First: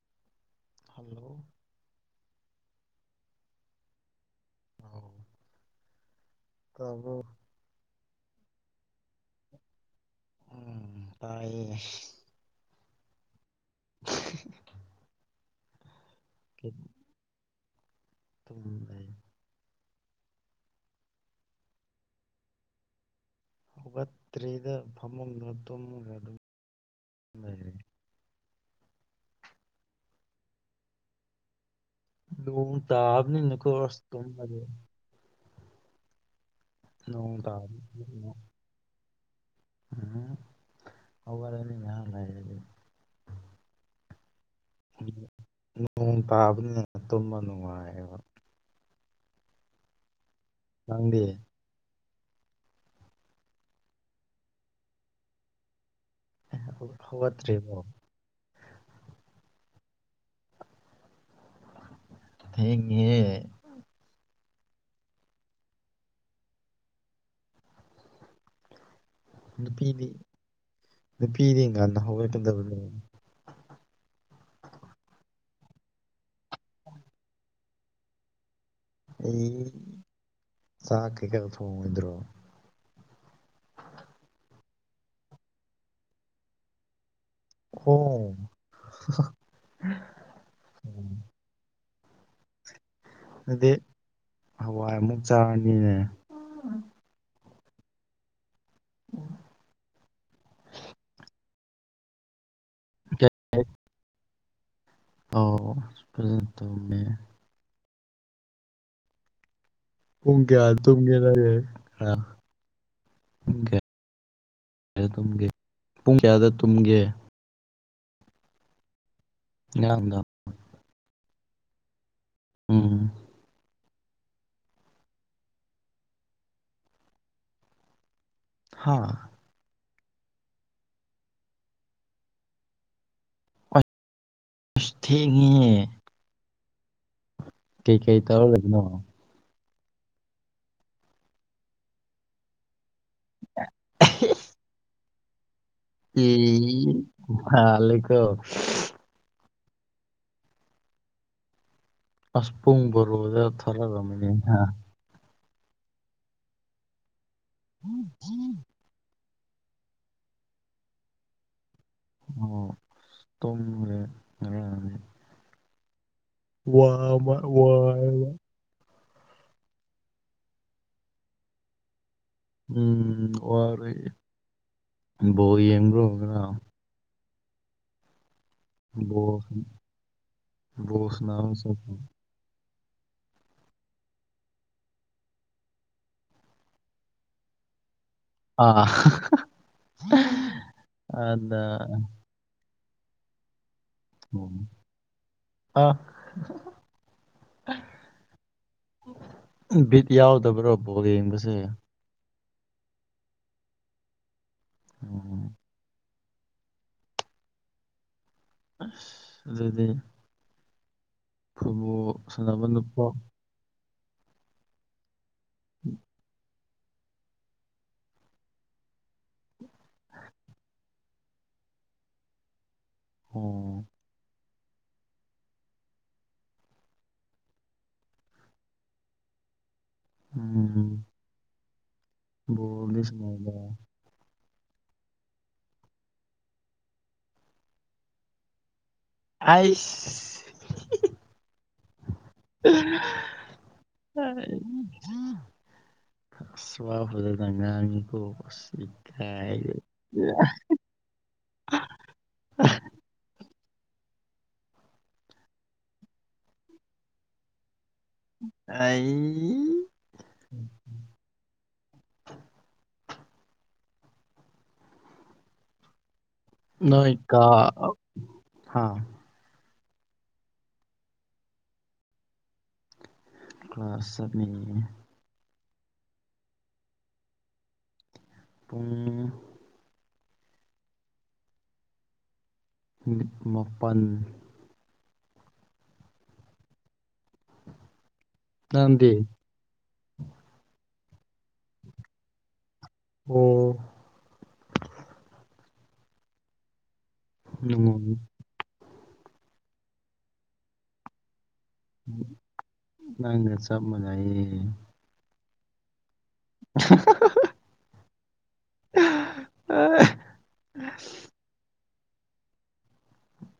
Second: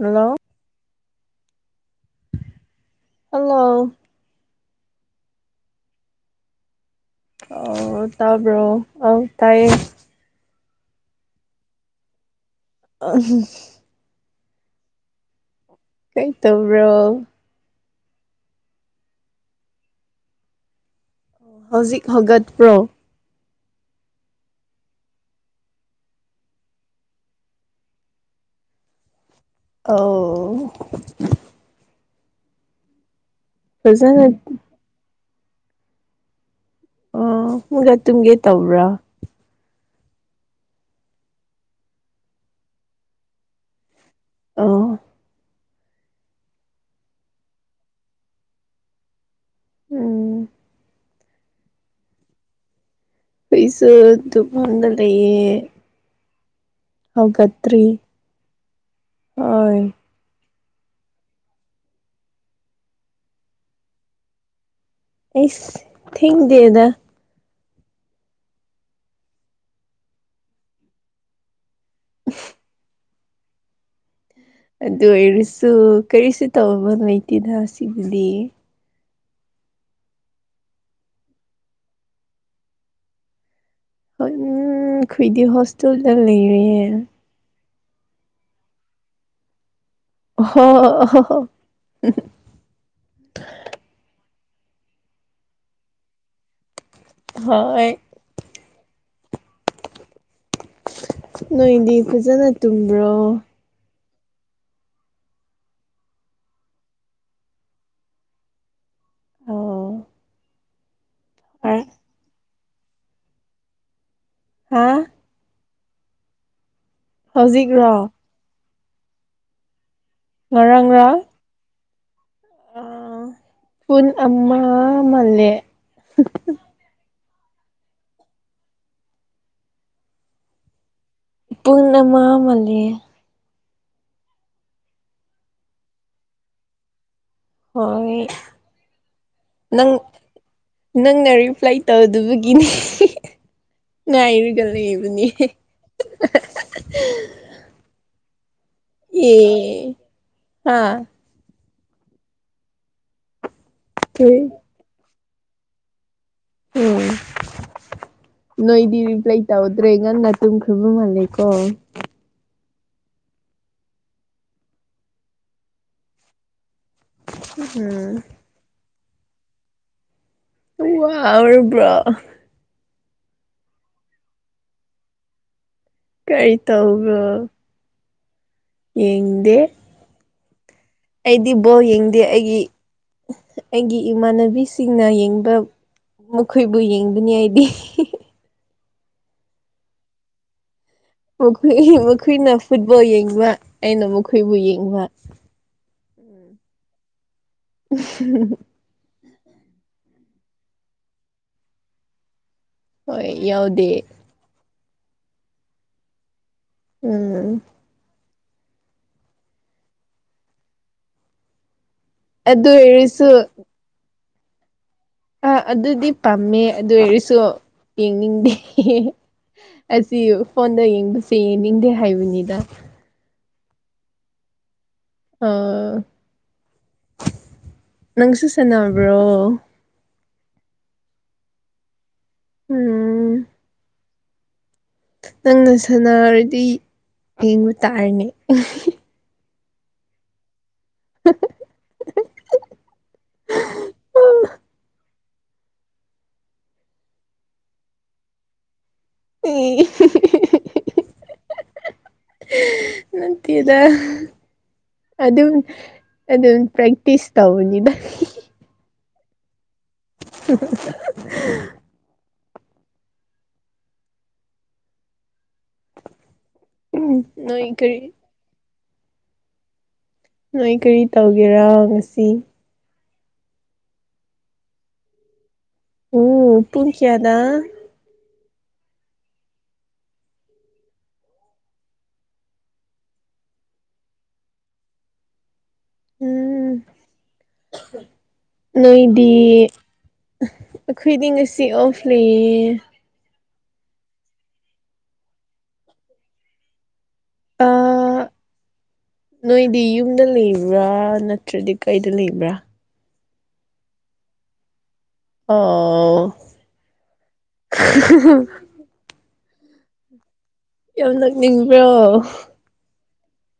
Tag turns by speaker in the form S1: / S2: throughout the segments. S1: Hello.
S2: Hello.
S1: Hello
S2: ꯑꯣ ꯇꯕ꯭ꯔꯣ꯫
S1: ꯑꯣ ꯇꯥꯕ꯭ꯔꯣ ꯑꯧ ꯇꯥꯏꯌꯦ꯫
S2: ꯎꯝ ꯇꯥꯏꯌꯦ ꯍꯦ
S1: ꯑ ꯍꯤ [inaudible] ꯀꯩ ꯇꯧꯕ꯭ꯔꯣ꯫
S2: ꯇꯨꯡ ꯂꯩ꯫
S1: ꯍꯧꯖꯤꯛ ꯍꯧꯒꯠꯄ꯭ꯔꯣ
S2: ꯍꯧꯒꯠꯇ꯭ꯔꯤꯗ ꯐꯃꯨꯡꯗ ꯇꯨꯝꯃꯒ ꯑꯗꯨꯝ ꯂꯩꯔꯤ
S1: ꯑꯧ
S2: ꯅꯣꯡ ꯇꯥꯕꯅꯤꯅꯀꯣ ꯑꯁ
S1: ꯐꯖꯅ
S2: ꯇꯨꯝꯃꯗꯤ ꯅꯣꯡ
S1: ꯑꯣ ꯀꯌꯥ ꯇꯨꯝꯒꯦ ꯇꯧꯕ꯭ꯔꯥ
S2: ꯍ ꯍꯧꯒꯠꯂꯅꯤ ꯉꯩꯍꯥꯛ ꯂꯩꯔꯗꯨ
S1: ꯑꯥ
S2: ꯅꯣꯡ ꯇꯥꯕꯅꯤꯅ ꯇꯨꯝꯕ ꯅꯨꯡꯉꯥꯏꯌꯦꯕ
S1: ꯎꯝ
S2: ꯅꯪꯗꯤ
S1: ꯄꯩꯁ ꯑꯗꯨ ꯐꯟꯗ ꯂꯩꯌꯦ
S2: ꯑ ꯍ
S1: ꯍꯧꯒꯇ꯭ꯔꯤ ꯍꯣꯏ
S2: ꯊꯦꯡꯉꯤꯍꯦ
S1: ꯑꯩꯁ ꯊꯦꯡ ꯗꯦꯗ
S2: ꯅꯨꯄꯤꯗꯤ ꯅꯨꯄꯤꯗꯤ ꯉꯥꯟꯅ ꯍꯧꯒꯠꯀꯗꯕꯅꯦ
S1: ꯑꯗꯨ ꯑꯣꯏꯔꯁꯨ ꯀꯔꯤꯁꯨ ꯇꯧꯕ ꯂꯩꯇꯦꯗ ꯁꯤꯒꯤꯗꯤ
S2: ꯑꯩ ꯆꯥꯛ ꯀꯩ ꯀꯥ ꯊꯣꯡꯉꯣꯏꯗ꯭ꯔꯣ
S1: ꯍꯣꯏꯝ ꯈꯣꯏꯗꯤ ꯍꯣꯁꯇꯦꯜꯗ ꯂꯩꯔꯦ
S2: ꯍꯣ
S1: ꯍ ꯍꯣ ꯑꯣ ꯍꯣ
S2: ꯑꯗꯨꯗꯤ
S1: ꯍꯣ
S2: ꯍꯗꯤ ꯍꯋꯥꯏꯃꯨꯛ ꯆꯥꯔꯅꯤ
S1: ꯍꯣꯏ
S2: ꯎꯝ
S1: ꯅꯣꯏꯗꯤ ꯐꯖꯅ ꯇꯨꯝꯕ꯭ꯔꯣ
S2: ꯑꯧ ꯐꯖꯅ ꯇꯨꯝꯃꯦ
S1: ꯑꯣ
S2: ꯄꯨꯡ ꯀꯌꯥ ꯇꯨꯝꯒꯦ ꯅꯪ ꯒ ꯍꯥ ꯄꯨꯡ
S1: ꯍꯥ
S2: ꯀꯌ꯭ꯥ ꯇꯨꯝꯒꯦ ꯄꯨꯡ ꯀꯌꯥꯗ ꯇꯨꯝꯒꯦ
S1: ꯍꯧꯖꯤꯛ꯭ꯔꯣ
S2: ꯉꯔꯥꯡꯗꯪ
S1: ꯉꯔꯥꯡ ꯉꯔꯥꯡ
S2: ꯎꯝ
S1: ꯄꯨꯟ ꯑꯃ ꯃꯜꯂꯦ
S2: ꯍꯥꯥ
S1: ꯄꯨꯟ ꯑꯃ ꯃꯜꯂꯤꯌꯦ
S2: ꯍꯁ ꯊꯦꯡꯉꯤꯍꯦ ꯀꯩꯀꯩ
S1: ꯍꯣꯏ
S2: ꯇꯧꯔ ꯂꯩꯕꯅꯣ
S1: ꯅꯪ ꯅꯪꯅ ꯔꯤꯄ꯭ꯂꯥꯏ ꯇꯧꯗꯕꯒꯤꯅꯦ ꯉꯥꯏꯔꯤꯒ ꯂꯩꯕꯅꯤ
S2: ꯑꯦ ꯃꯥꯜ ꯂꯩꯀꯣ
S1: ꯑꯦ ꯍꯥ
S2: ꯑꯁ ꯄꯨꯡ ꯕꯔꯣꯗ ꯊꯔꯛꯑꯝꯃꯅꯤ
S1: ꯀꯔꯤ
S2: ꯍꯥ
S1: ꯎꯝ
S2: [unintelligible]
S1: ꯅꯣꯏꯗꯤ ꯔꯤꯄ꯭ꯂꯥꯏ ꯇꯧꯗ꯭ꯔꯦ ꯉꯟꯅ ꯇꯨꯝꯈ꯭ꯔꯕ ꯃꯥꯜꯂꯦꯀꯣ
S2: ꯑꯣ ꯇꯣꯝꯔꯦ ꯉꫪꯥꯡꯗꯤ ꯋꯥ ꯑꯃ ꯋꯥ
S1: ꯎꯝ
S2: ꯔ
S1: ꯋꯥꯔꯕ꯭ꯔꯣ
S2: ꯎꯝ ꯑꯣꯔ ꯕꯣꯜ ꯌꯦꯡꯕ꯭ꯔꯣ
S1: ꯀꯩ
S2: ꯉꯔꯥꯡ
S1: ꯇꯧꯕ꯭ꯔꯣ
S2: ꯕꯣꯜ
S1: ꯌꯦꯡꯗꯦ
S2: ꯕꯣꯜ ꯁꯥꯅꯕ
S1: ꯑꯩꯗꯤ ꯕꯣꯜ
S2: ꯆꯠꯄ꯭ꯔꯣ
S1: ꯌꯦꯡꯗꯦ ꯑꯩꯒꯤ ꯑꯩꯒꯤ ꯏꯃꯥꯟꯅꯕꯤꯁꯤꯡꯅ ꯌꯦꯡꯕ ꯃꯈꯣꯏꯕꯨ ꯌꯦꯡꯕꯅꯤ ꯑꯩꯗꯤ
S2: ꯑꯥ ꯍ [inaudible]
S1: ꯃꯈꯣꯏ ꯃꯈꯣꯏꯅ ꯐꯨꯠꯕꯣꯜ ꯌꯦꯡꯕ ꯑꯩꯅ ꯃꯈꯣꯏꯕꯨ ꯌꯦꯡꯕ
S2: ꯑꯥ
S1: [inaudible]
S2: ꯕꯤꯠ ꯌꯥꯎꯗꯕ꯭ꯔꯣ ꯕꫭꯜ ꯌꯦꯡꯕꯁꯦ
S1: ꯍꯣꯏ ꯌꯥꯎꯗꯦ
S2: ꯑꯣ
S1: ꯎꯝ
S2: ꯑꯁ ꯑꯗꯨꯗꯤ ꯐꯨꯠꯕꯣꯜ ꯁꯥꯟꯅꯕ
S1: ꯑꯗꯨ
S2: ꯅꯨꯄꯥ
S1: ꯑꯣꯏꯔꯁꯨ ꯑꯥ ꯑꯗꯨꯗꯤ ꯄꯥꯝꯃꯦ ꯑꯗꯨ ꯑꯣꯏꯔꯁꯨ ꯌꯦꯡꯅꯤꯡꯗꯦ ꯑꯁꯤ ꯐꯣꯟꯗ ꯌꯦꯡꯕꯁꯦ ꯌꯦꯡꯅꯤꯡꯗꯦ ꯍꯥꯏꯕꯅꯤꯗ
S2: ꯑꯣ
S1: ꯑ ꯅꯪꯁꯨ ꯁꯟꯅꯕ꯭ꯔꯣ
S2: ꯎꯝ
S1: ꯎꯝ
S2: ꯀꯩ ꯁꯥꯅꯩꯕ
S1: ꯅꯪꯅ ꯁꯥꯟꯅꯔꯗꯤ ꯌꯦꯡꯕ ꯇꯥꯔꯦꯅꯦ
S2: ꯑꯥꯏꯁ
S1: [inaudible]
S2: [inaudible] ꯑꯁ ꯋꯥ ꯐꯖꯅ ꯉꯥꯡꯏ ꯀꯣ ꯑꯁ ꯈꯥꯏꯔꯦ ꯏꯌꯥ ꯍꯥ
S1: ꯅꯠꯇꯦꯗ ꯑꯗꯨꯝ ꯑꯗꯨꯝ ꯄ꯭ꯔꯦꯛꯇꯤꯁ ꯇꯧꯕꯅꯤꯗ
S2: ꯑꯩ [inaudible]
S1: [inaudible]
S2: ꯅꯣꯏ ꯀꯣ
S1: ꯅꯣꯏ ꯀꯔꯤ
S2: ꯍꯥ
S1: ꯅꯣꯏ ꯀꯔꯤ ꯇꯧꯒꯦꯔꯥ ꯉꯁꯤ
S2: ꯀ꯭ꯂꯥꯁ ꯆꯠꯂꯤꯅꯤ
S1: ꯎ ꯄꯨꯡ ꯀ꯭ꯌꯥꯗ
S2: ꯄꯨꯡ ꯃꯥꯄꯟ
S1: ꯎꯝ
S2: ꯅꯪꯗꯤ
S1: ꯅꯣꯏꯗꯤ ꯑꯩꯈꯣꯏꯗꯤ ꯉꯁꯤ ꯑꯣꯐ ꯂꯩꯌꯦ
S2: ꯑꯣ ꯎꯝ
S1: ꯑꯥ ꯅꯣꯏꯗꯤ ꯌꯨꯝꯗ ꯂꯩꯕ꯭ꯔꯥ ꯅꯠꯇ꯭ꯔꯗꯤ ꯀꯩꯗ ꯂꯩꯕ꯭ꯔꯥ
S2: ꯅꯪꯒ ꯆꯥꯞ ꯃꯅꯥꯏꯌꯦ
S1: ꯑꯣ
S2: ꯎ [inaudible]
S1: [inaudible]
S2: ꯑ [inaudible]
S1: ꯌꯥꯝ ꯅꫭꯛ ꯅꯤꯡꯕ꯭ꯔꯣ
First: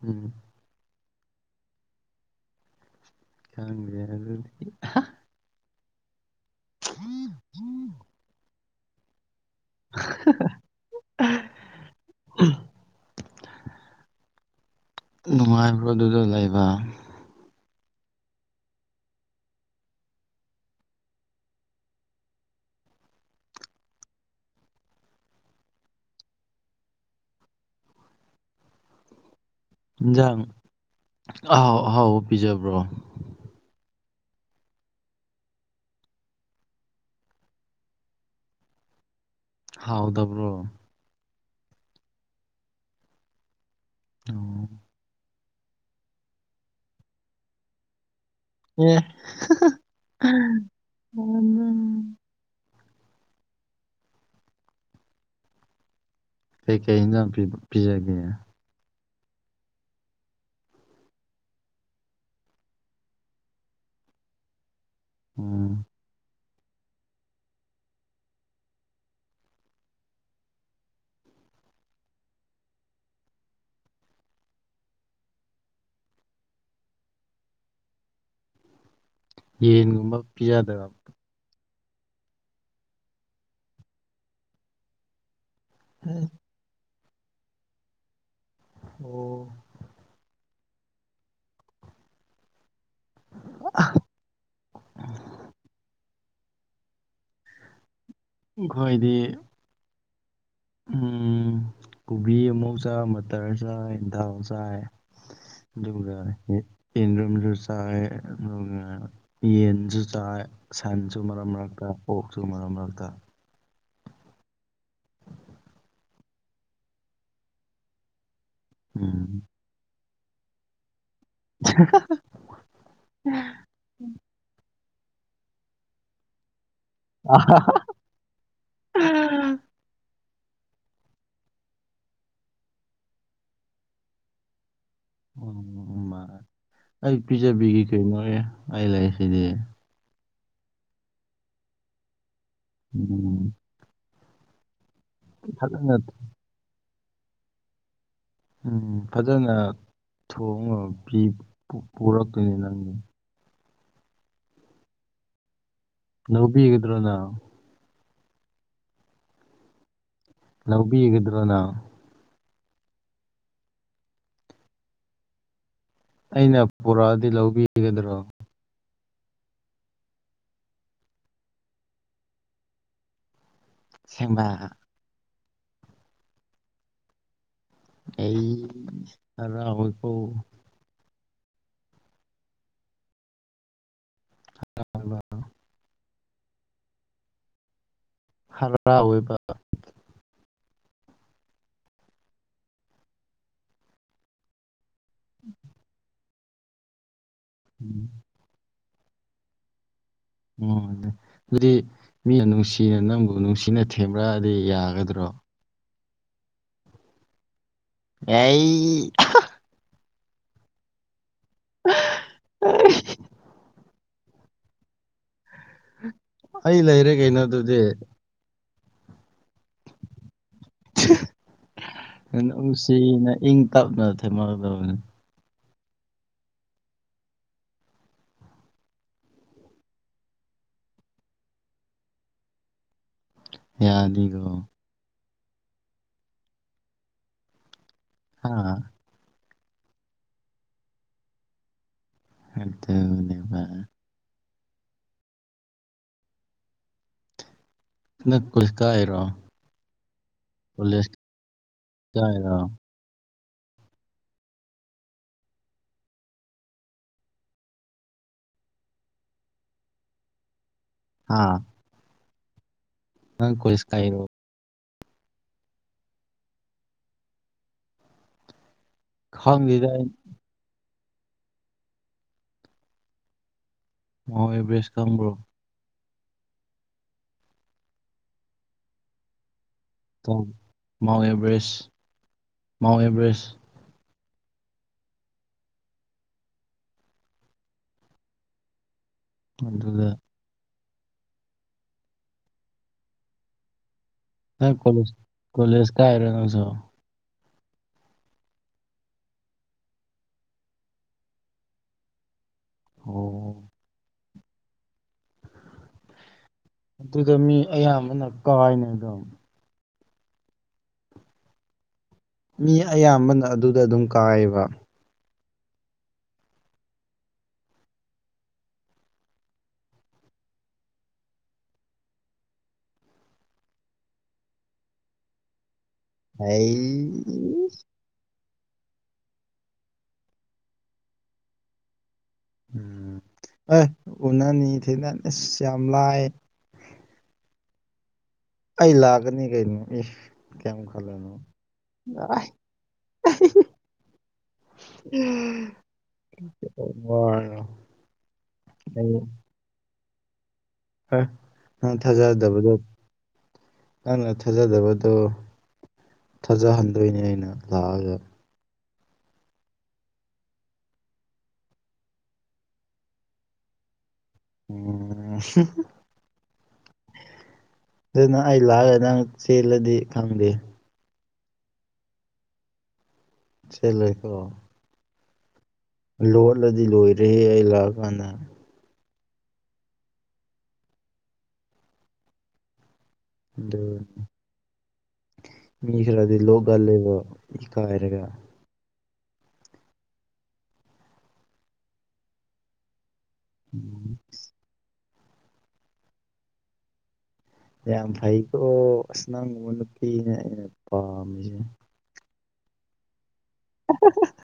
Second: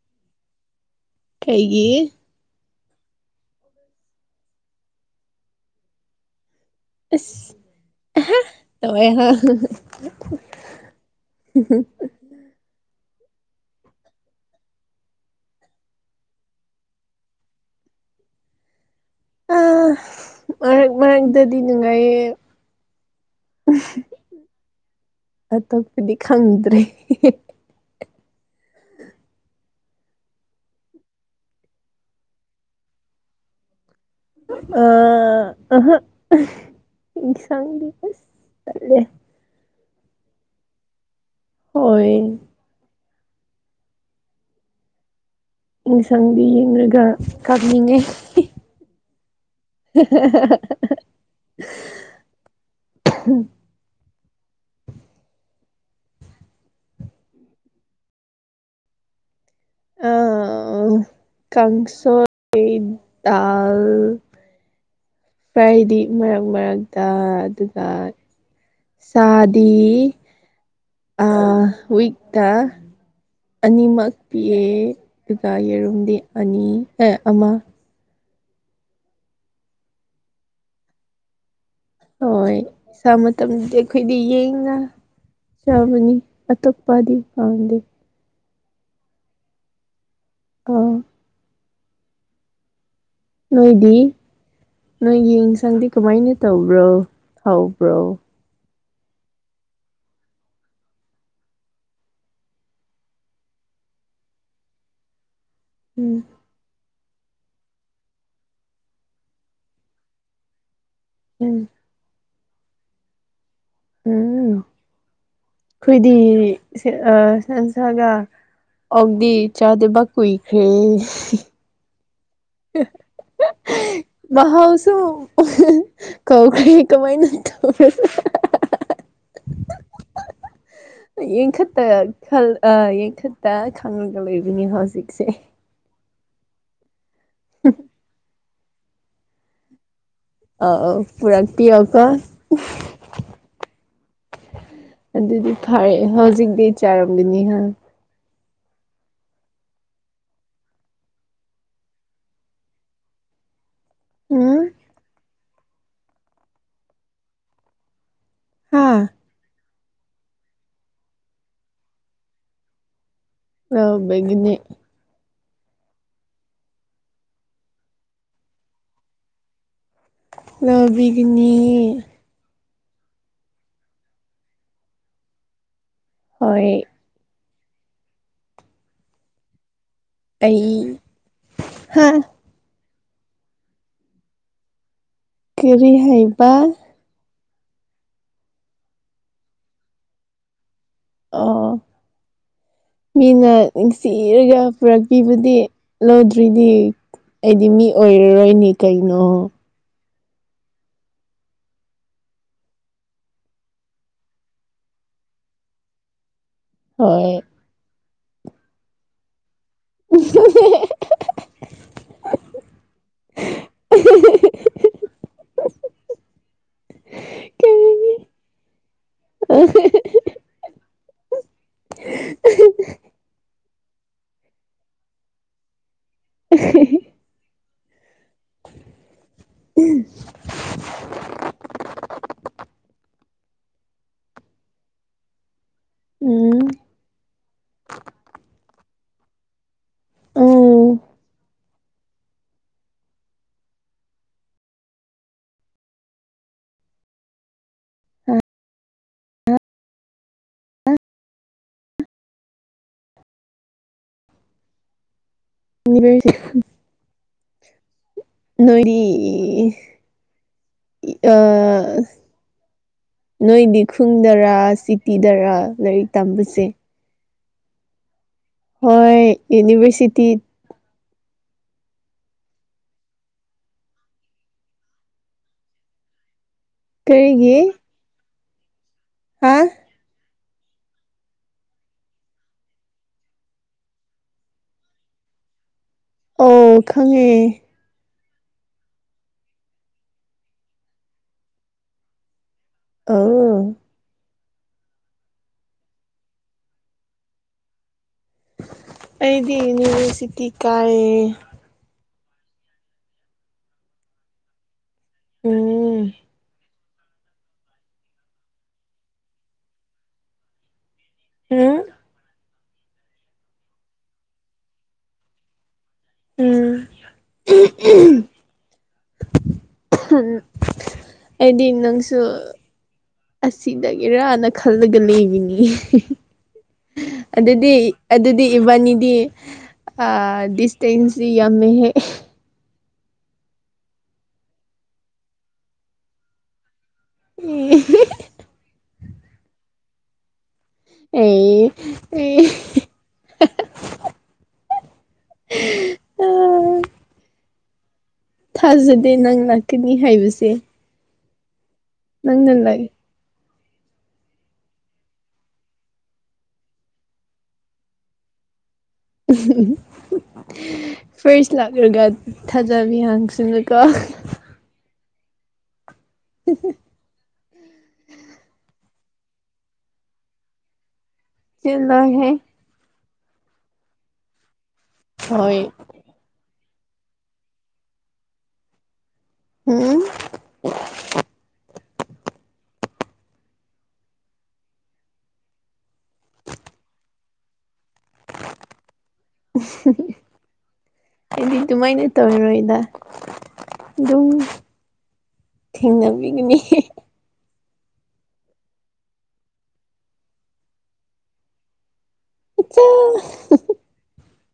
S2: ꯎꯝ
S1: ꯀꯩꯒꯤ
S2: ꯈꯪꯗꯦ ꯑꯗꯨꯗꯤ
S1: ꯑꯁ ꯇꯋꯋꯤꯍ
S2: ꯅꯨꯡꯉꯥꯏꯕ꯭ꯔꯣ ꯗꯨꯗ ꯂꯩꯕ
S1: ꯑ ꯃꯔꯛ ꯃꯔꯠꯗꯗꯤ ꯅꯨꯡꯉꯥꯏꯌꯦ ꯑꯇꯣꯞꯄꯗꯤ ꯈꯪꯗ꯭ꯔꯦ
S2: ꯏꯟꯖꯥꯡ ꯑꯍꯥꯎ ꯑꯍꯥꯎ ꯄꯤꯖꯕ꯭ꯔꯣ
S1: ꯑ ꯑꯍ
S2: ꯍꯥꯎꯗꯕ꯭ꯔꯣ
S1: ꯍꯣꯏ
S2: ꯑꯣ
S1: ꯏꯟꯁꯥꯡꯗꯨ ꯌꯦꯡꯂꯒ ꯀꯞꯅꯤꯡꯉꯦ
S2: ꯑ‌ꯦ ꯀꯩꯀꯩ ꯏꯟꯖꯥꯡ ꯄꯤ ꯄꯤꯖꯒꯦ
S1: ꯑ ꯀꯪꯁꯣꯏ ꯗꯥꯜ
S2: ꯎꯝ
S1: ꯐ꯭ꯔꯥꯏꯗꯤ ꯃꯔꯛ ꯃꯔꯛꯇ ꯑꯗꯨꯒ ꯆꯥꯗꯤ ꯑ ꯋꯤꯠꯇ ꯑꯅꯤꯃꯛ ꯄꯤꯑꯦ ꯑꯗꯨꯒ ꯌꯦꯔꯨꯝꯗꯤ ꯑꯅꯤ ꯑꯦ ꯑꯃ
S2: ꯌꯦꯟꯒꯨꯝꯕ ꯄꯤꯖꯗꯕ
S1: ꯍꯣꯏ ꯏꯁꯥ ꯃꯇꯝꯗꯤ ꯑꯩꯈꯣꯏꯗꯤ ꯌꯦꯡꯉ ꯆꯥꯕꯅꯤ ꯑꯇꯣꯞ ꯄꯗꯤ ꯄꯗ
S2: ꯑꯣ
S1: ꯑ ꯅꯣꯏꯗꯤ ꯅꯣꯏꯒꯤ ꯏꯟꯁꯥꯡꯗꯤ ꯀꯃꯥꯏꯅ ꯇꯧꯕ꯭ꯔꯣ ꯍꯥꯎꯕ꯭ꯔꯣ
S2: ꯑꯩꯈꯣꯏꯗꯤ ꯎꯝ ꯀꯣꯕꯤ ꯑꯃꯨꯛ ꯆꯥꯏ ꯃꯇꯔ ꯆꯥꯏ ꯗꯥꯜ ꯆꯥꯏ ꯑꯗꯨꯒ
S1: ꯎꯝ
S2: ꯌꯦꯟꯗꯨꯝꯁꯨ ꯆꯥꯏ ꯑꯗꯨꯒ ꯌꯦꯟꯁꯨ ꯆꯥꯏ ꯁꯟꯁꯨ ꯃꯔꯛ
S1: ꯎꯝ
S2: ꯃꯔꯛꯇ ꯑꯣꯛꯁꯨ ꯃꯔꯛ ꯃꯥꯔꯛꯇꯥ
S1: ꯎꯝ ꯑꯩꯈꯣꯏꯗꯤ ꯑ ꯁꯟꯁꯒ ꯑꯣꯛꯗꯤ
S2: ꯎꯝ
S1: ꯆꯥꯗꯕ ꯀꯨꯏꯈ꯭ꯔꯦ ꯃꯍꯥꯎꯁꯨꯨ ꯀꯧꯈ꯭ꯔꯦ ꯀꯃꯥꯏꯅ ꯌꯦꯡꯈꯠꯇ ꯑ ꯌꯦꯡꯈꯠꯇ ꯈꯪꯂꯉꯒ ꯂꯩꯕꯅꯦ ꯍꯧꯖꯤꯛꯁꯦ
S2: ꯎꯝ ꯎ ꯃꯥ ꯑꯩ ꯄꯤꯖꯕꯤꯒꯤ ꯀꯩꯅꯣꯍꯦ ꯑꯩ ꯂꯩꯁꯤꯗꯤ
S1: ꯑ ꯄꯨꯔꯥꯛꯄꯤꯑꯣ ꯀꯣ
S2: ꯎꯝ
S1: ꯑꯗꯨꯗꯤ
S2: ꯐꯖꯅ
S1: ꯐꯔꯦ ꯍꯧꯖꯤꯛꯇꯤ ꯆꯥꯔꯝꯒꯅꯤꯍ
S2: ꯎꯝ ꯐꯖꯅ ꯊꯣꯡ ꯄꯨꯔꯛꯇꯣꯏꯅꯦ ꯅꯪꯗꯤ
S1: ꯎꯝ
S2: ꯂꯧꯕꯤꯒꯗ꯭ꯔ ꯅꯪ
S1: ꯍꯥꯥ
S2: ꯂꯧꯕꯤꯒꯗ꯭ꯔꯣꯅꯪ
S1: ꯂꯧꯕꯤꯒꯅꯤ
S2: ꯑꯩꯅ ꯄꯨꯔꯛꯗꯤ ꯂꯧꯕꯤꯒꯗ꯭ꯔꯣ
S1: ꯂꯧꯕꯤꯒꯅꯤ
S2: ꯁ‌ꯦꯡꯕ
S1: ꯍꯣꯏ
S2: ꯑꯩ ꯍꯔꯥꯎ ꯏ ꯀꯣ
S1: ꯑꯩꯩ ꯍꯥ
S2: [unintelligible]
S1: ꯀꯔꯤ ꯍꯥꯏꯕ
S2: [unintelligible] ꯑꯣꯏꯕ
S1: ꯑ ꯃꯤꯅ ꯅꯨꯡꯁꯤꯔꯒ ꯄꯨꯔꯛꯄꯤꯕꯨꯗꯤ ꯂꯣꯏꯗ꯭ꯔꯤꯗꯤ ꯑꯩꯗꯤ ꯃꯤ
S2: ꯎꯝ
S1: ꯑꯣꯏꯔꯔꯣꯏꯅꯤ ꯀꯩꯅꯣ
S2: ꯎꯝ ꯑꯗꯨꯗꯤ ꯃꯤꯅ ꯅꯨꯡꯁꯤꯅ ꯅꯪꯕꯨ ꯅꯨꯡꯁꯤꯅ ꯊꯦꯝꯔꯛꯑꯗꯤ ꯌꯥꯒꯗ꯭ꯔꯣ
S1: ꯍꯣꯏ
S2: ꯌꯥꯏꯌꯦ
S1: ꯎꯝ
S2: [unintelligible] ꯑꯩ ꯂꯩꯔꯦ ꯀꯩꯅꯣ ꯑꯗꯨꯗꯤ
S1: ꯑ [unintelligible]
S2: ꯑ ꯅꯨꯡꯁꯤꯅ ꯏꯪ ꯇꯞꯅ ꯊꯦꯡꯅꯒꯗꯕꯅꯤ
S1: [unintelligible] [unintelligible]
S2: ꯌꯥꯅꯤꯒꯣ
S1: ꯎꯝ
S2: ꯍꯥ
S1: ꯎꯝ
S2: [unintelligible] [unintelligible]
S1: [unintelligible] ꯅꯣꯏꯔꯤ ꯑ
S2: ꯍꯥ ꯅꯪ
S1: ꯅꯣꯏꯒꯤ
S2: ꯀꯣꯂꯦꯖ ꯀꯥꯏꯔꯣ
S1: ꯈꯨꯟꯗꯔꯥ ꯆꯤꯛ ꯇꯤꯗꯔ ꯂꯥꯏꯔꯤꯛ ꯇꯝꯕꯁꯦ ꯍꯣꯏ
S2: ꯈꯪꯗꯦꯗ ꯑꯩ
S1: ꯌꯨꯅꯤꯚꯔꯁꯤꯇꯤ
S2: ꯃꯧꯟ ꯑꯦꯚꯔꯦꯁ ꯈꯥꯪꯕ꯭ꯔꯣ
S1: ꯀꯔꯤꯒꯤ ꯍꯥꯥ
S2: ꯃꯥꯎꯟ ꯑꯦꯕꯔꯦꯁ ꯃꯥꯎꯟ ꯑꯦꯕꯔꯦꯁ
S1: ꯑꯣ ꯈꯪꯉꯦ
S2: ꯑꯗꯨꯒ
S1: ꯑꯣ
S2: ꯍꯣꯏ ꯀꯣꯂꯦꯖ ꯀꯣꯂꯦꯖ ꯀꯥꯏꯔꯣ ꯅꯪꯁꯨ
S1: ꯑꯩꯗꯤ ꯌꯨꯅꯤꯚꯔꯁꯤꯇꯤ ꯀꯥꯏꯌꯦ
S2: ꯑꯣ
S1: ꯎꯝ
S2: ꯑꯗꯨꯗ ꯃꯤ ꯑꯌꯥꯝꯕꯅ ꯀꯋꯏꯅꯦ ꯑꯗꯣ
S1: ꯎꯝ
S2: ꯃꯤ ꯑꯌꯥꯝꯕꯅ ꯑꯗꯨꯗ ꯑꯗꯨꯝ ꯀꯥꯏꯌꯦꯕ
S1: ꯎꯝ ꯎꯝ ꯑꯩꯗꯤ ꯅꯪꯁꯨ ꯑꯁꯤꯗꯒꯤꯔꯥꯅ ꯈꯜꯂꯒ ꯂꯩꯕꯅꯤꯌꯦ
S2: ꯑꯩꯁ
S1: ꯑꯗꯨꯗꯤ ꯏꯕꯥꯅꯤꯗꯤ ꯗꯤꯁꯇꯦꯟꯁꯁꯤ ꯌꯥꯝꯃꯦ ꯍꯦ
S2: ꯎꯝ ꯑꯦ ꯎꯅꯤ ꯊꯦꯡꯅꯅꯤ ꯑꯁ ꯌꯥꯝ ꯂꯥꯏ
S1: ꯎꯝ [unintelligible]
S2: ꯑꯩ ꯂꯥꯛꯀꯅꯤ ꯀꯩꯅꯣ ꯑꯦ ꯀꯩꯝ ꯈꯜꯂꯨꯅꯨ
S1: ꯑꯦ ꯑꯦ
S2: ꯂꯥꯛꯑꯣ ꯎꯝꯅ
S1: ꯊꯥꯖꯗꯦ ꯅꯪ ꯂꯥꯛꯀꯅꯤ ꯍꯥꯏꯕꯁꯦ
S2: ꯑ ꯅꯪ
S1: ꯅꯪꯅ
S2: ꯊꯥꯖꯗꯕꯗꯣ
S1: ꯂꯥꯛ
S2: ꯅꯪꯅ ꯊꯥꯖꯗꯕꯗꯣ ꯊꯥꯖꯍꯟꯗꯣꯏꯅꯦ ꯑꯩꯅ ꯂꯥꯛꯑꯒ
S1: ꯎ [unintelligible] ꯐꯔꯤꯁ ꯂꯥꯛꯂꯒ ꯊꯥꯖꯕꯤ ꯍꯪꯁꯤꯅꯀꯣ
S2: ꯎꯝ
S1: ꯎ
S2: ꯑꯗꯨꯅ ꯑꯩ ꯂꯥꯛꯑꯒ ꯅꯪ ꯆꯦꯜꯂꯗꯤ ꯈꯪꯗꯦ
S1: ꯆꯂꯍꯦ
S2: ꯆꯂ ꯂꯩꯀ
S1: ꯍꯣꯏ
S2: ꯂꯣꯜꯂꯗꯤ ꯂꯣꯏꯔꯦ ꯂꯥꯛꯑ ꯀꯥꯟꯗ
S1: ꯎꯝ
S2: ꯑ ꯃꯤ ꯈꯔꯗꯤ ꯂꯣꯛꯒꯜꯂꯦꯕꯣ ꯏ ꯀꯥꯏꯔꯒ
S1: ꯑꯩꯗꯤ ꯑꯗꯨꯃꯥꯏꯅ ꯇꯧꯔꯔꯣꯏꯗ
S2: ꯎꯝ
S1: ꯑꯗꯨꯝ ꯊꯦꯡꯅꯕꯤꯒꯅꯤ
S2: ꯌꯥꯝ ꯐꯩꯀꯣ ꯑꯁ ꯅꯪꯒꯨꯝꯕ ꯅꯨꯄꯤꯅꯤ ꯑꯩꯅ ꯄꯥꯝꯃꯤꯁꯦ
S1: ꯆꯠ
S2: ꯑꯥ ꯍꯥ